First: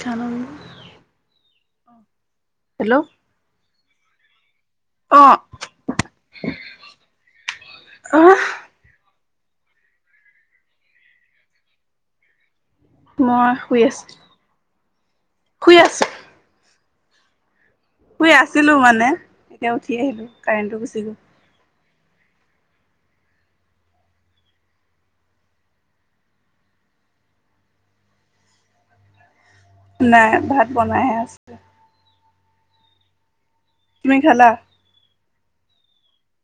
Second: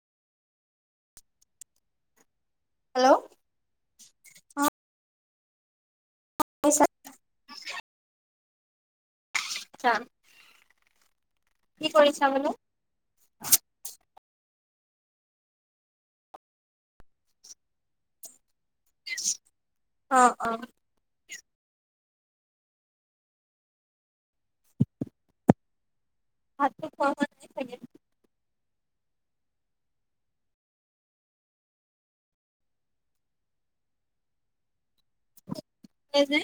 খ ন হেল্ল'। অ আহ, শুনিছা অ,। কি কৰিছা বোলো। মই শুই আছো। শুই আছ। শুই আছিলো মানে এতিয়া উঠি অ আহিলো অ কাৰেণ্টো গুচি গ'ল। ভাতটো খোৱা হ'ল। নাই ভাত বনাইহে আছো তুমি খালা কে যে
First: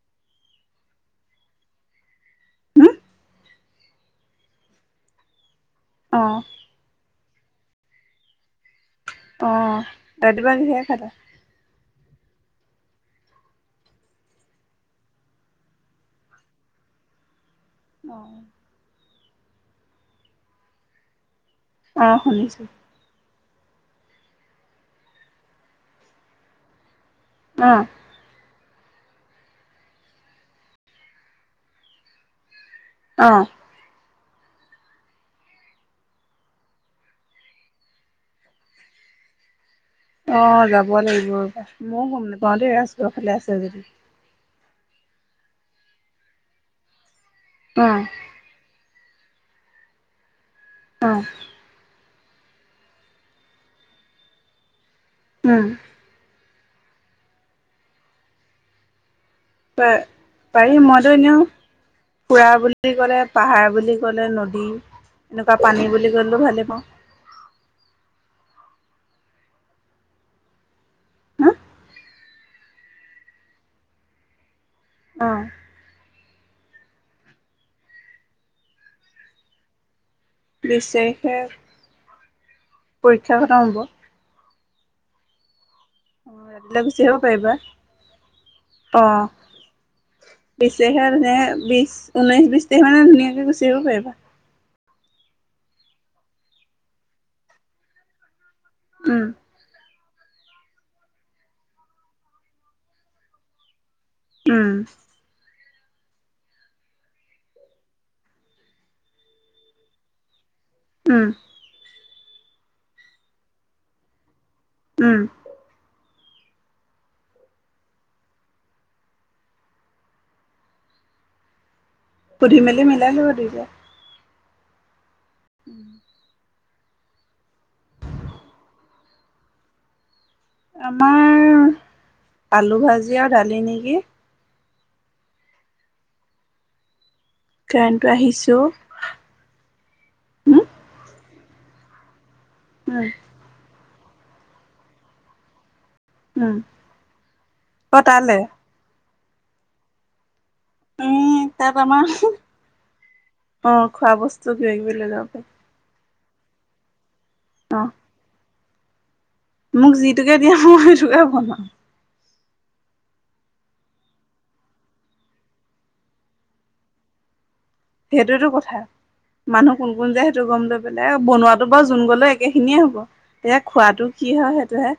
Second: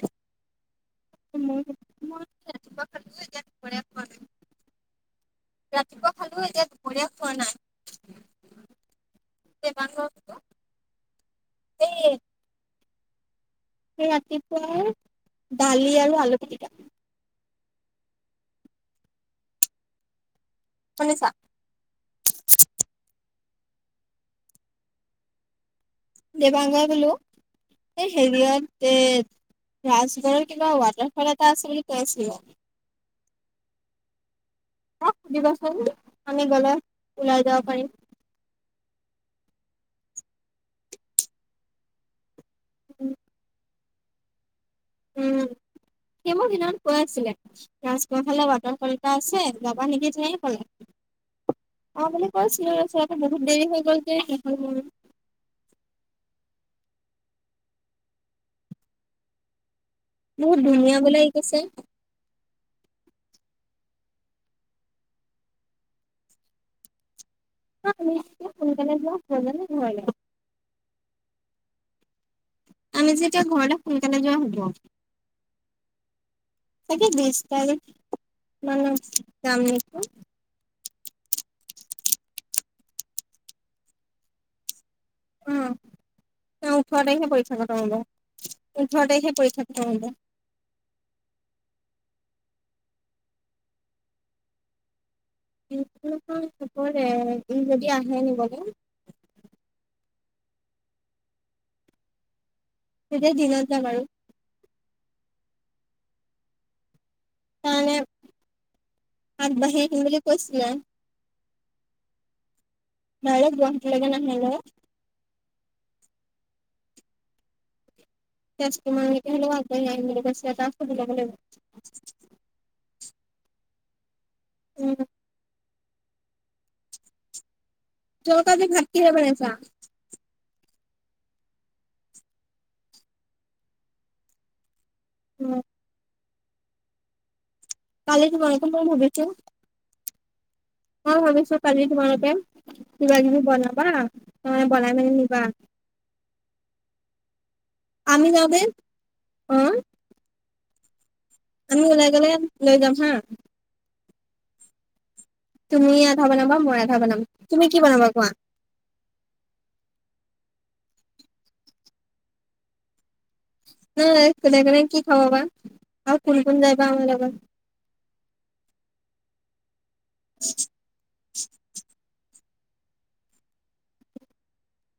মই মই উঠনি ৰাতিপুৱা হম খালোযে এতিয়া দুপৰীয়া খোৱা নাই ৰাতিপুৱা অ', খালো এতিয়া দুপৰীয়া খোৱা নাই। অঁ দেবাংগৰ বোলো ৰাতিপুৱা কিহে খালা? এই সেই ৰাতিপুৱাৰ দালি আৰু আলু পিটিকা। অঁ। শুনিছা? অঁ, শুনিছোঁ। দেবাংগা বোলো। উম। এই হেৰিয়ত এ ৰাজগড়ৰ কিবা ৱাটাৰফল এটা আছে বুলি কৈছিলে। অঁ। অঁ সুধিবাচোন আমি গলে ওলাই যাব পাৰিম। অ‌ঁ যাব লাগিব, ময়ো গম নাপাওঁ দেই ৰাজগড়ৰ ফালে আছে যদি। উম সি মোক সেইদিনাকৈ আছিলে অ', লাষ্ট- সেইফালে ৱাটাৰ ফল এটা আছে যাৱা নেকি তেনেকে ক'লে। অঁ। অঁ বুলি কৈছিলো তাৰপিছত বহুত দেৰি হৈ গ'ল যে শেষ হৈ গ'ল। উম। প বহুত পাৰিম ধুনীয়া মইটো বোলে ই এনেও কৈছে ফুৰা বুলি- বুলি ক'লে পাহাৰ বুলি ক'লে নদী, এনেকুৱা পানী বুলি ক'লেও ভালেই পাওঁ। নিশ্চয় সোনকালে যোৱা হয়গে ন ঘৰলে। হা আমি যেতিয়া ঘৰ সোনকালে যোৱা হব। অঁ। তাকে বিশ তাৰিখ মানে যাম নেকি। বিশ তাৰিখে পৰীক্ষা খতম হ'ব। উম, ন ৰাতিলৈ গুচি ওঠৰ আহিব তাৰখে পাৰিবা পৰীক্ষা খতম হব, অ ওঠৰ তাৰখে পৰীক্ষা খতম হব। বিশ তাৰিখে ধুনীয়াকে বিশ, ঊনৈছ- বিশ তাৰিখ মানে ধুনীয়াকৈ গুচি আহিব পাৰিবা। ইটো মাহৰ শেষলে ই যদি আহে নিবলে- উম। তেতিয়া দিনত যাম আৰু। উম। তাৰ মানে আগবাঢ়ি আহিম বুলি কৈছিলে। উম। ডাৰেক্ট গুৱাহাটীলেকে নাহে ন। উম। তেজপুৰৰ লৈকে হলেওঁ আহিম বুলি কৈছে, তাক সুধি লব লাগিব। সুধি-মেলি মিলাই লোৱা দুইতাই। উম। তৰকাৰী-ভাত কিহে বনাইছা? আমাৰ আলু ভাজি আৰু দালি নেকি! অঁ। কাৰেণ্টটো কালি আহিছো [unintelligible] ভাবিছো। উম মই ভাবিচো কালি তোমালোকে উম কিবা-কিবি বনাবা, নহলে বনাই মেলি নিবা। উম। অ আমি তালে যাওঁতে, অঁ। উম, তাত ওলাই আমাৰ গলে লৈ যাম হা অঁ খোৱা বস্তু কিবা-কিবি লৈ যাব পাৰি। তুমি আধা বনাবা মই আধা বনাম তুমি কি অ বনাবা কোৱা? মোক যিটোকে দিয়া মই সেইটোকে বনাম। নাই [unintelligible] খাবা বা আৰু কোন কোন যাই বা আমাৰ লগত? সেইটোয়েতো কথা মানুহ কোন কোন যায় সেইটো গম লৈ বনোৱাতো বাৰু যোন গলেও একে খিনিয়ে হ'ব। এতিয়া খোৱাটো কি হয় সেইটোহে।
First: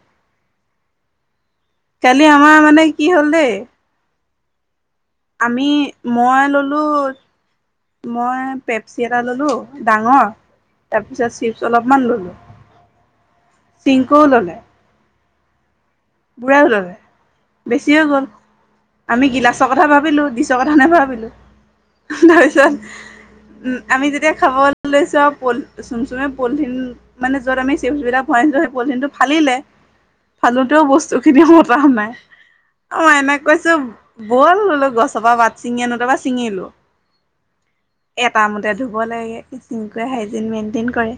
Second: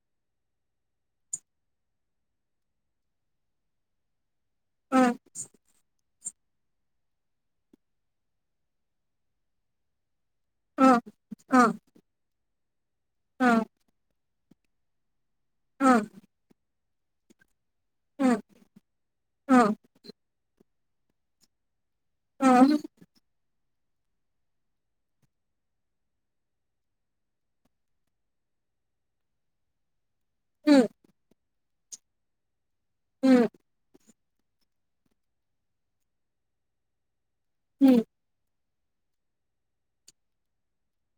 কালি আমাৰ মানে কি হ'ল দেই। অ। আমি মই ল'লোঁ মই পেপচি এটা ল'লোঁ ডাঙৰ। অ তাৰপিছত অ চিপছ অলপমান ললো অ পিংকোয়েও ললে। অ। [unintelligible] বেছি হৈ গ'ল আমি অ অ গিলাচৰ কথা ভাবিলো দিচৰ ক নাভাবিলোঁ অ তাৰপিছত উম, আমি যেতিয়া খাব লৈছো আৰু প চোন-চোনে পলিথিন মানে য'ত আমি চুপছ বিলাক ভৰাইছো সেই পলিথিন টো ফালিলে ফালোতেও উম বস্তু খিনি মতা নাই অ, এনে উম কৈছো ব'ল বোলো গছৰ পৰা পাত ছিঙি আনোগে তাৰ পিছত ছিঙিলো। উম। এটামতে ধুব লাগে [unintelligible] হাইজিন মেনটেইন কৰে।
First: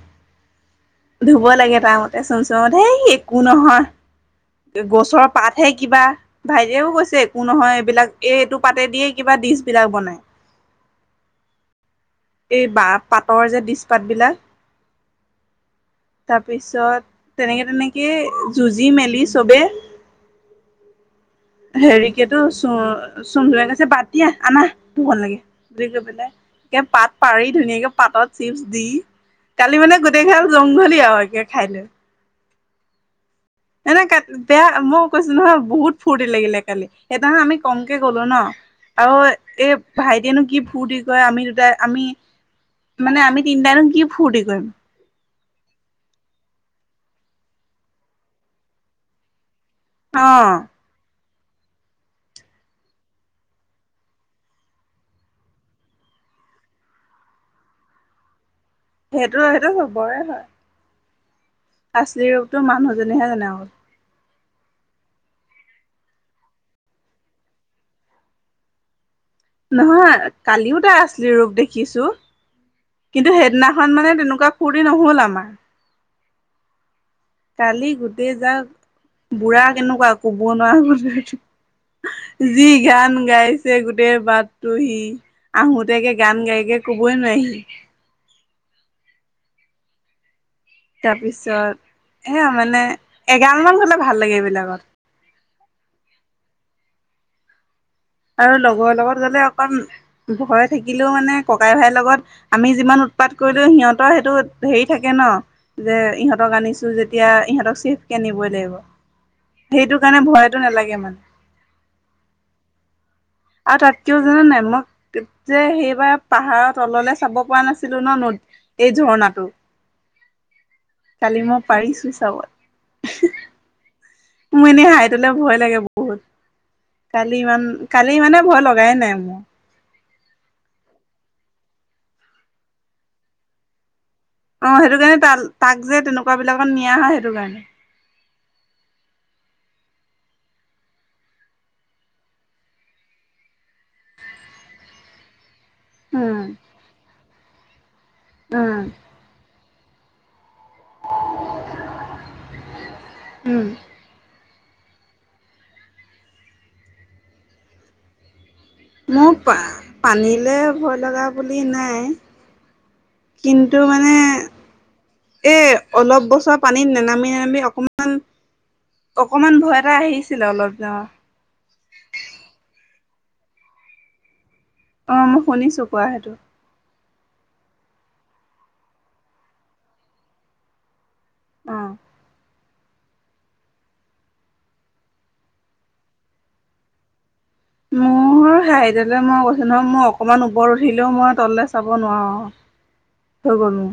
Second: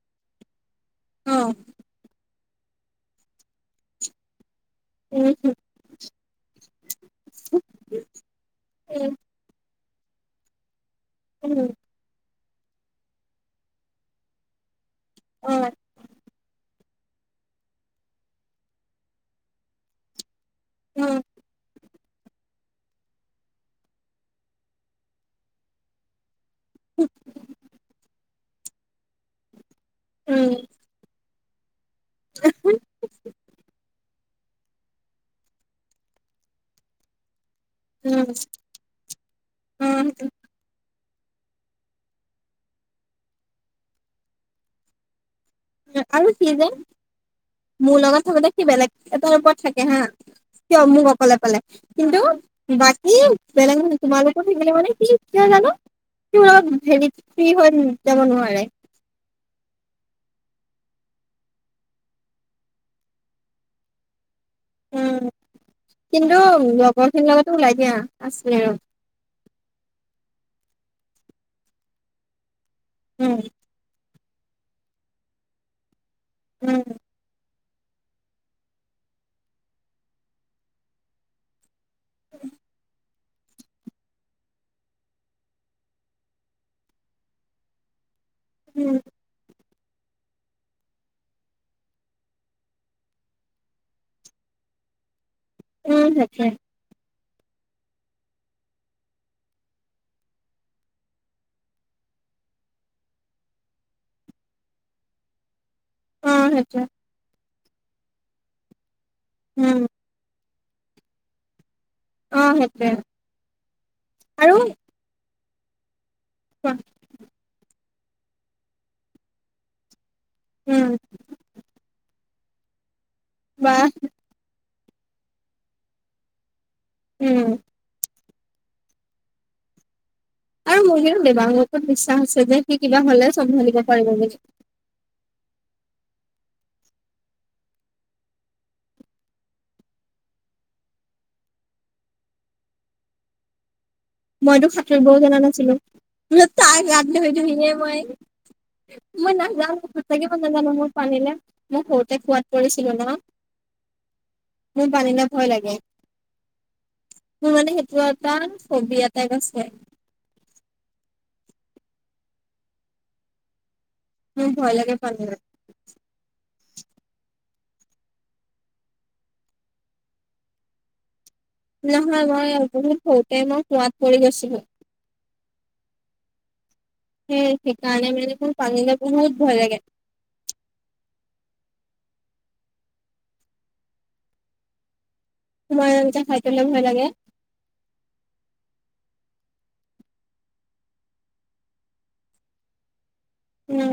অ ধুব লাগে তাৰ মতে চোন-চোন হেই একো নহয় গছৰ উম পাতহে। কিবা ভাইটিয়েও কৈছে একো নহয় এইবিলাক এই এইটো পাতে দিয়ে উম কিবা ডিচ বিলাক বনাই। [inaudible] [unintelligible] এই বা পাতৰ যে দিছপাত বিলাক। অ তাৰপিছত তেনেকে তেনেকে যুঁজি মেলি চবে উম। হেৰিকেতো চু চুম [unintelligible] গৈছে বতিয়া আনা ধুব নালাগে [unintelligible] পেলাই পাত পাৰি ধুনীয়াকে পাতত চিপছ দি কালি মানে উম, [unintelligible] জংঘলী আৰু একে [unintelligible] [unintelligible] [unintelligible] বেয়া মই কৈছো নহয় বহুত ফূৰ্তি লাগিলে কালি। সেইনাখন আমি কমকে গ'লো উম, ন আৰু এই উম, ভাইটিয়েনো কি ফূুৰ্টি ক আমি দুটা আমি মানে আমি তিনটাইনো কি ফূুৰ্তি কৰিম? আৰু সি যে মোৰ লগত থাকোতে সি বেলেগ এটাৰ ওপৰত থাকে অ [unintelligible] [unintelligible] কিন্তু বাকী বেলেগ মানে তোমালোকৰ [unintelligible] জানো। [unintelligible] নোৱাৰে। সেইটো সেইটো [unintelligible] হয়। আাচলি ৰূপতো মানুহজনেহে জানে আৰু উম ' কিন্তু লগৰ খিনিৰ লগতো ওলাই দিয়া আছে আৰু নহয় কালিও তাইৰ আচলি ৰূপ দেখিছো উম, কিন্তু সেইদিনা খন মানে তেনেকুৱা ফূৰ্তি নহল আমাৰ। ওম'। কালি গোটেই যাক বুঢ়া কেনেকুৱা কব নোৱাৰা যি গান গাই- ছে গোটেই বাটটো সি আহোতেকে গান গাইকে কবই নোৱাৰে সি। উম'। তাৰপিছত সেয়া মানে এগালমান হ'লে ভাল লাগে এইবিলাকত। উম' তাকে। আৰু লগৰ লগত গ'লে অকণ ভয় থাকিলেও মানে ককাই- ভাইৰ লগত আমি যিমান উৎপাত কৰিলো সিহঁতৰ সেইটো হেৰি থাকে ন'। যে অ', ইহঁতক সেইটোৱে আনিছো যেতিয়া, ইহঁতক চেফ কে নিবই লাগিব, উম, সেইটো- সেইকাৰণে ভয়টো নালাগে মানে। অঁ' সেইটোৱে। আৰু তা'তকেও জান নে আৰু নাই মই যে সেইবাৰ পাহাৰৰ তল'লে চাব পৰা নাছি- লো ন' নদ এই ঝৰ্ণাটো। উম'। কালি মই পাৰিছো চাব। বাঃ। মোৰ এনেই সৈইতোলে ভয় লাগে বহুত। কালি উম, ইমান- কালি মানে ভয় লগাই নাই মোৰ। আৰু মোৰ কিন্তু দেৱাঙ্গৰ ওপৰত বিশ্বাস আছে যে সি কিবা হ'লে চম্ভালিব পাৰিব বুলি। অঁহ', -সেইটো কাৰণে তাক-তাক যে তেনেকুৱা বিলাকত নিয়া হয় সেইটো কাৰণে। মইতো সাঁতুৰিবও জনা নাছিলো উম ত-তাৰ গাত ধৰি- ধৰিহে মই উমঁ। মই নাযাওঁ, মই সচাকে কৈছো মই পানীলে মই সৰুতে কুঁৱাত পৰিছিলো ন'। উম মোৰ পানিলে ভয় লাগে। মোৰ মানে সেইটো এটা ফবিয়া টাইপ মোক আছে পানীলৈ ভয় লগা বুলি নাই। কিন্তু মানে মোৰ ভয় লাগে পানীলে এই- অলপ বছৰ পানীত নেনামি- নেনামি অকণমান- অকণমান ভয় এটা আহিছিলে অলপ অঁ। নহয় মই বহুত সৰুতে মই কোৱাত পৰি গৈছিলো। অঁ', মই শুনিছোঁ কোৱা সেইটো। সেই সেইকাৰণে মানে মোৰ পানীলে বহত ভয় লাগে। অঁ। তোমাৰ এনে খাদ্যলে ভয় লাগে। মোৰ- আৰু হাইটলে মই কৈছো নহয় মই অকণমান ওপৰত উঠিলেও মই তল'লে চাব নোৱাৰো। ভয় কৰো। উম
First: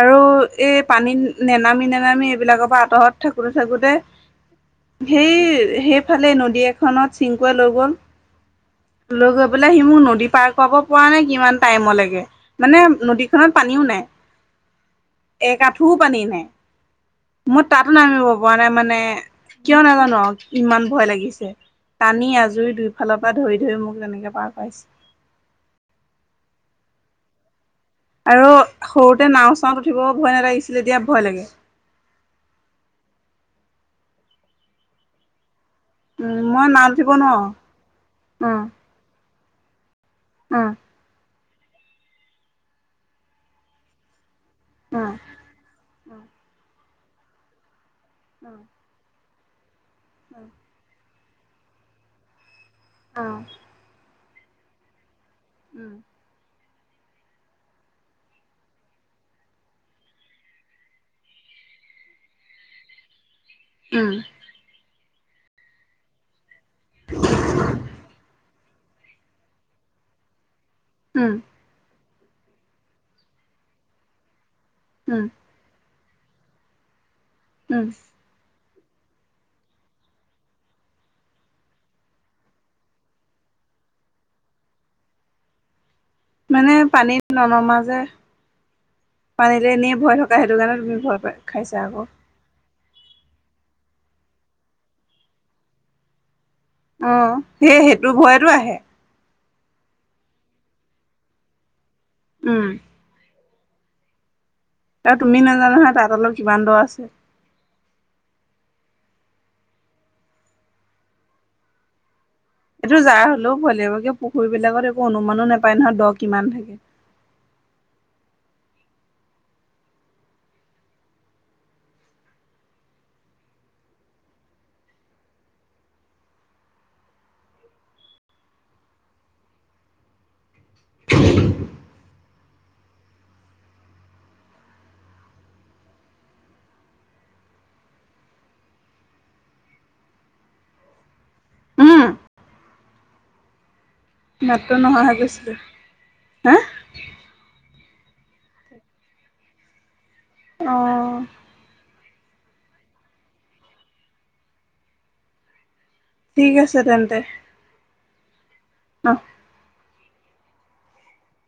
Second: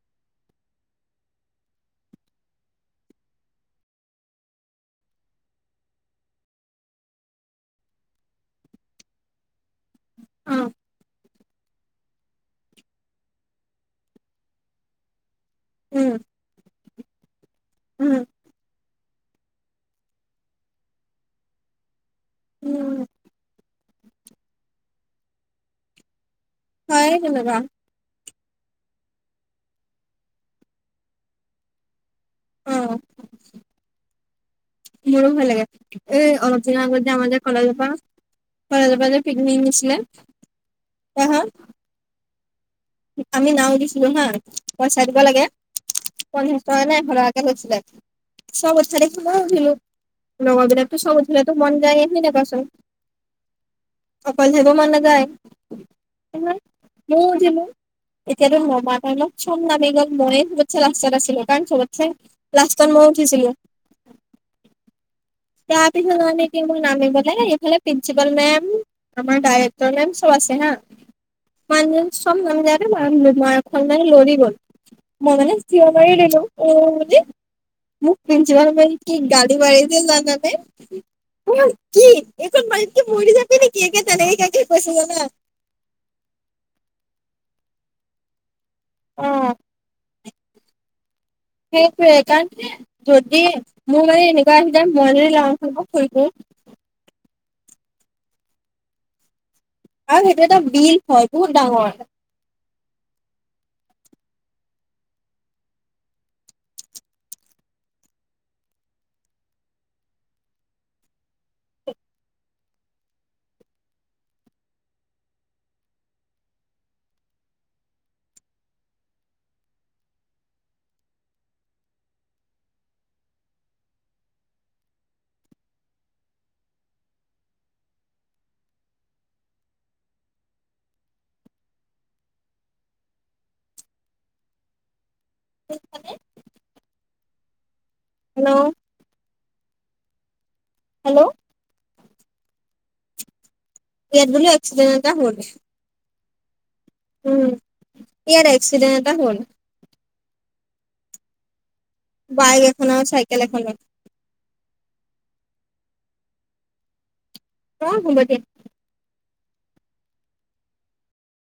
আৰু এই পানীত নেনামি- নেনামি এইবিলাকৰ পৰা আঁতৰত থাকোঁতে-থাকোঁতে- সেই সেইফালে নদী এখনত চিংকুৱে লৈ গ'ল- লৈ গৈ পেলাই সি মোক নদী পাৰ অ কৰাব পৰা নাই কিমান- টাইমৰ লৈকে মানে নদীখনত পানীও নাই। এক আঠুও উম পানী নাই, মই তা'তো উম নামিব পৰা নাই মানে- কিয় নাজানো আৰু ইমান ভয় লাগিছে, টানি-আজুৰি উম দুইফালৰ পৰা ধৰি- ধৰি মোক তেনেকে পাৰ কৰাইছে। হয় তেনেকুৱা। আৰু সৰুতে নাওঁ-চাওঁত উঠিব ভয় নালাগিছিলে এতিয়া ভয় লাগে। উম' মোৰো ভয় লাগে। এই উম অলপ মই দিনৰ নাওত উঠিব আগতে আমাৰ নোৱাৰো কলেজপা কলেজপা যে- পিকনিক নিছিলে। অঁ' তাহত- আমি নাও উঠিছিলো হাঁ, পইচা উম উম দিব লাগে পঞ্চাশ টকা নে এশ টকা- কেতিয়া ধৰিছিলে চব উঠা দেখি মইও উঠিলো লগৰগেইটাক- চব উঠিলেটো মন যায় এইখিনি নেপাইছো- অঁ' অকলে থাকিব মন নেযায়। উম' ইমান মৌ যে মৌ। এতিয়াতো নমাৰ টাইমত চব নামি গ'ল, মইয়ে চবতচাই লাষ্টত আছিলো কাৰণ চবতচাই- লাষ্টত মই উঠিছিলো। উম' তাৰ পিছত মই এতিয়া মোক নামিবলে এইফালে প্ৰিন্সিপাল মেম- আমাৰ ডাইায়ৰেক্ট মেম চব আছে হাঁ। উম' মানে চব নামি যাওতে ময় আহিলো তোমাৰ আগফালে লৰি গল। উম মই মানে- চিঞৰ মাৰি ললো অ বুলি। উম' মোক প্ৰিন্সিপাল মেমে কি গালি পাৰিছে জানা- নে অই কি এইকন পানীত কি মৰি যাবি নেকি একে তেনেকাকে কৈছে জানা। মানে পানীত ননমা যে। অঁ' এইটো এনেই ভয় থকা সেইটো কাৰণে তুমি ভয় কৰা। সেইটোৱে, কাৰণ যদি মোৰ মানে এনেকুৱা আহি যায় মই যদি ল'ৰা মানুহক ফুৰিফুওঁ- অঁ, সেই সেইটো ভয়তো আহে। আৰু সেইটো এটা বিল হয় বহুত ডাঙৰ। উম' আৰু তুমি নাজানা নহয় তাত অলপ কিমান দ আছে? [unintelligible] এইটো যাৰ হলেও ভয় লাগিব কিবা পুখুৰী বিলাকত একো অনুমানো নাপায় নহয় দ কিমান থাকে। শুনিছানে? হেল্লৌ' হেল্লৌ' উম' ইয়াত বোলো মাতটো এক্সিডেণ্ট নহা এটা হৈ হ'ল গৈছিলে, হাঁ। উম' ইয়াত এক্সিডেণ্ট এটা হ'ল। অঁ' বাইক এখন আৰু চাইকেল এখনৰ। ঠিক আছে তেন্তে। অঁ' হ'ব দিয়া। অঁহ'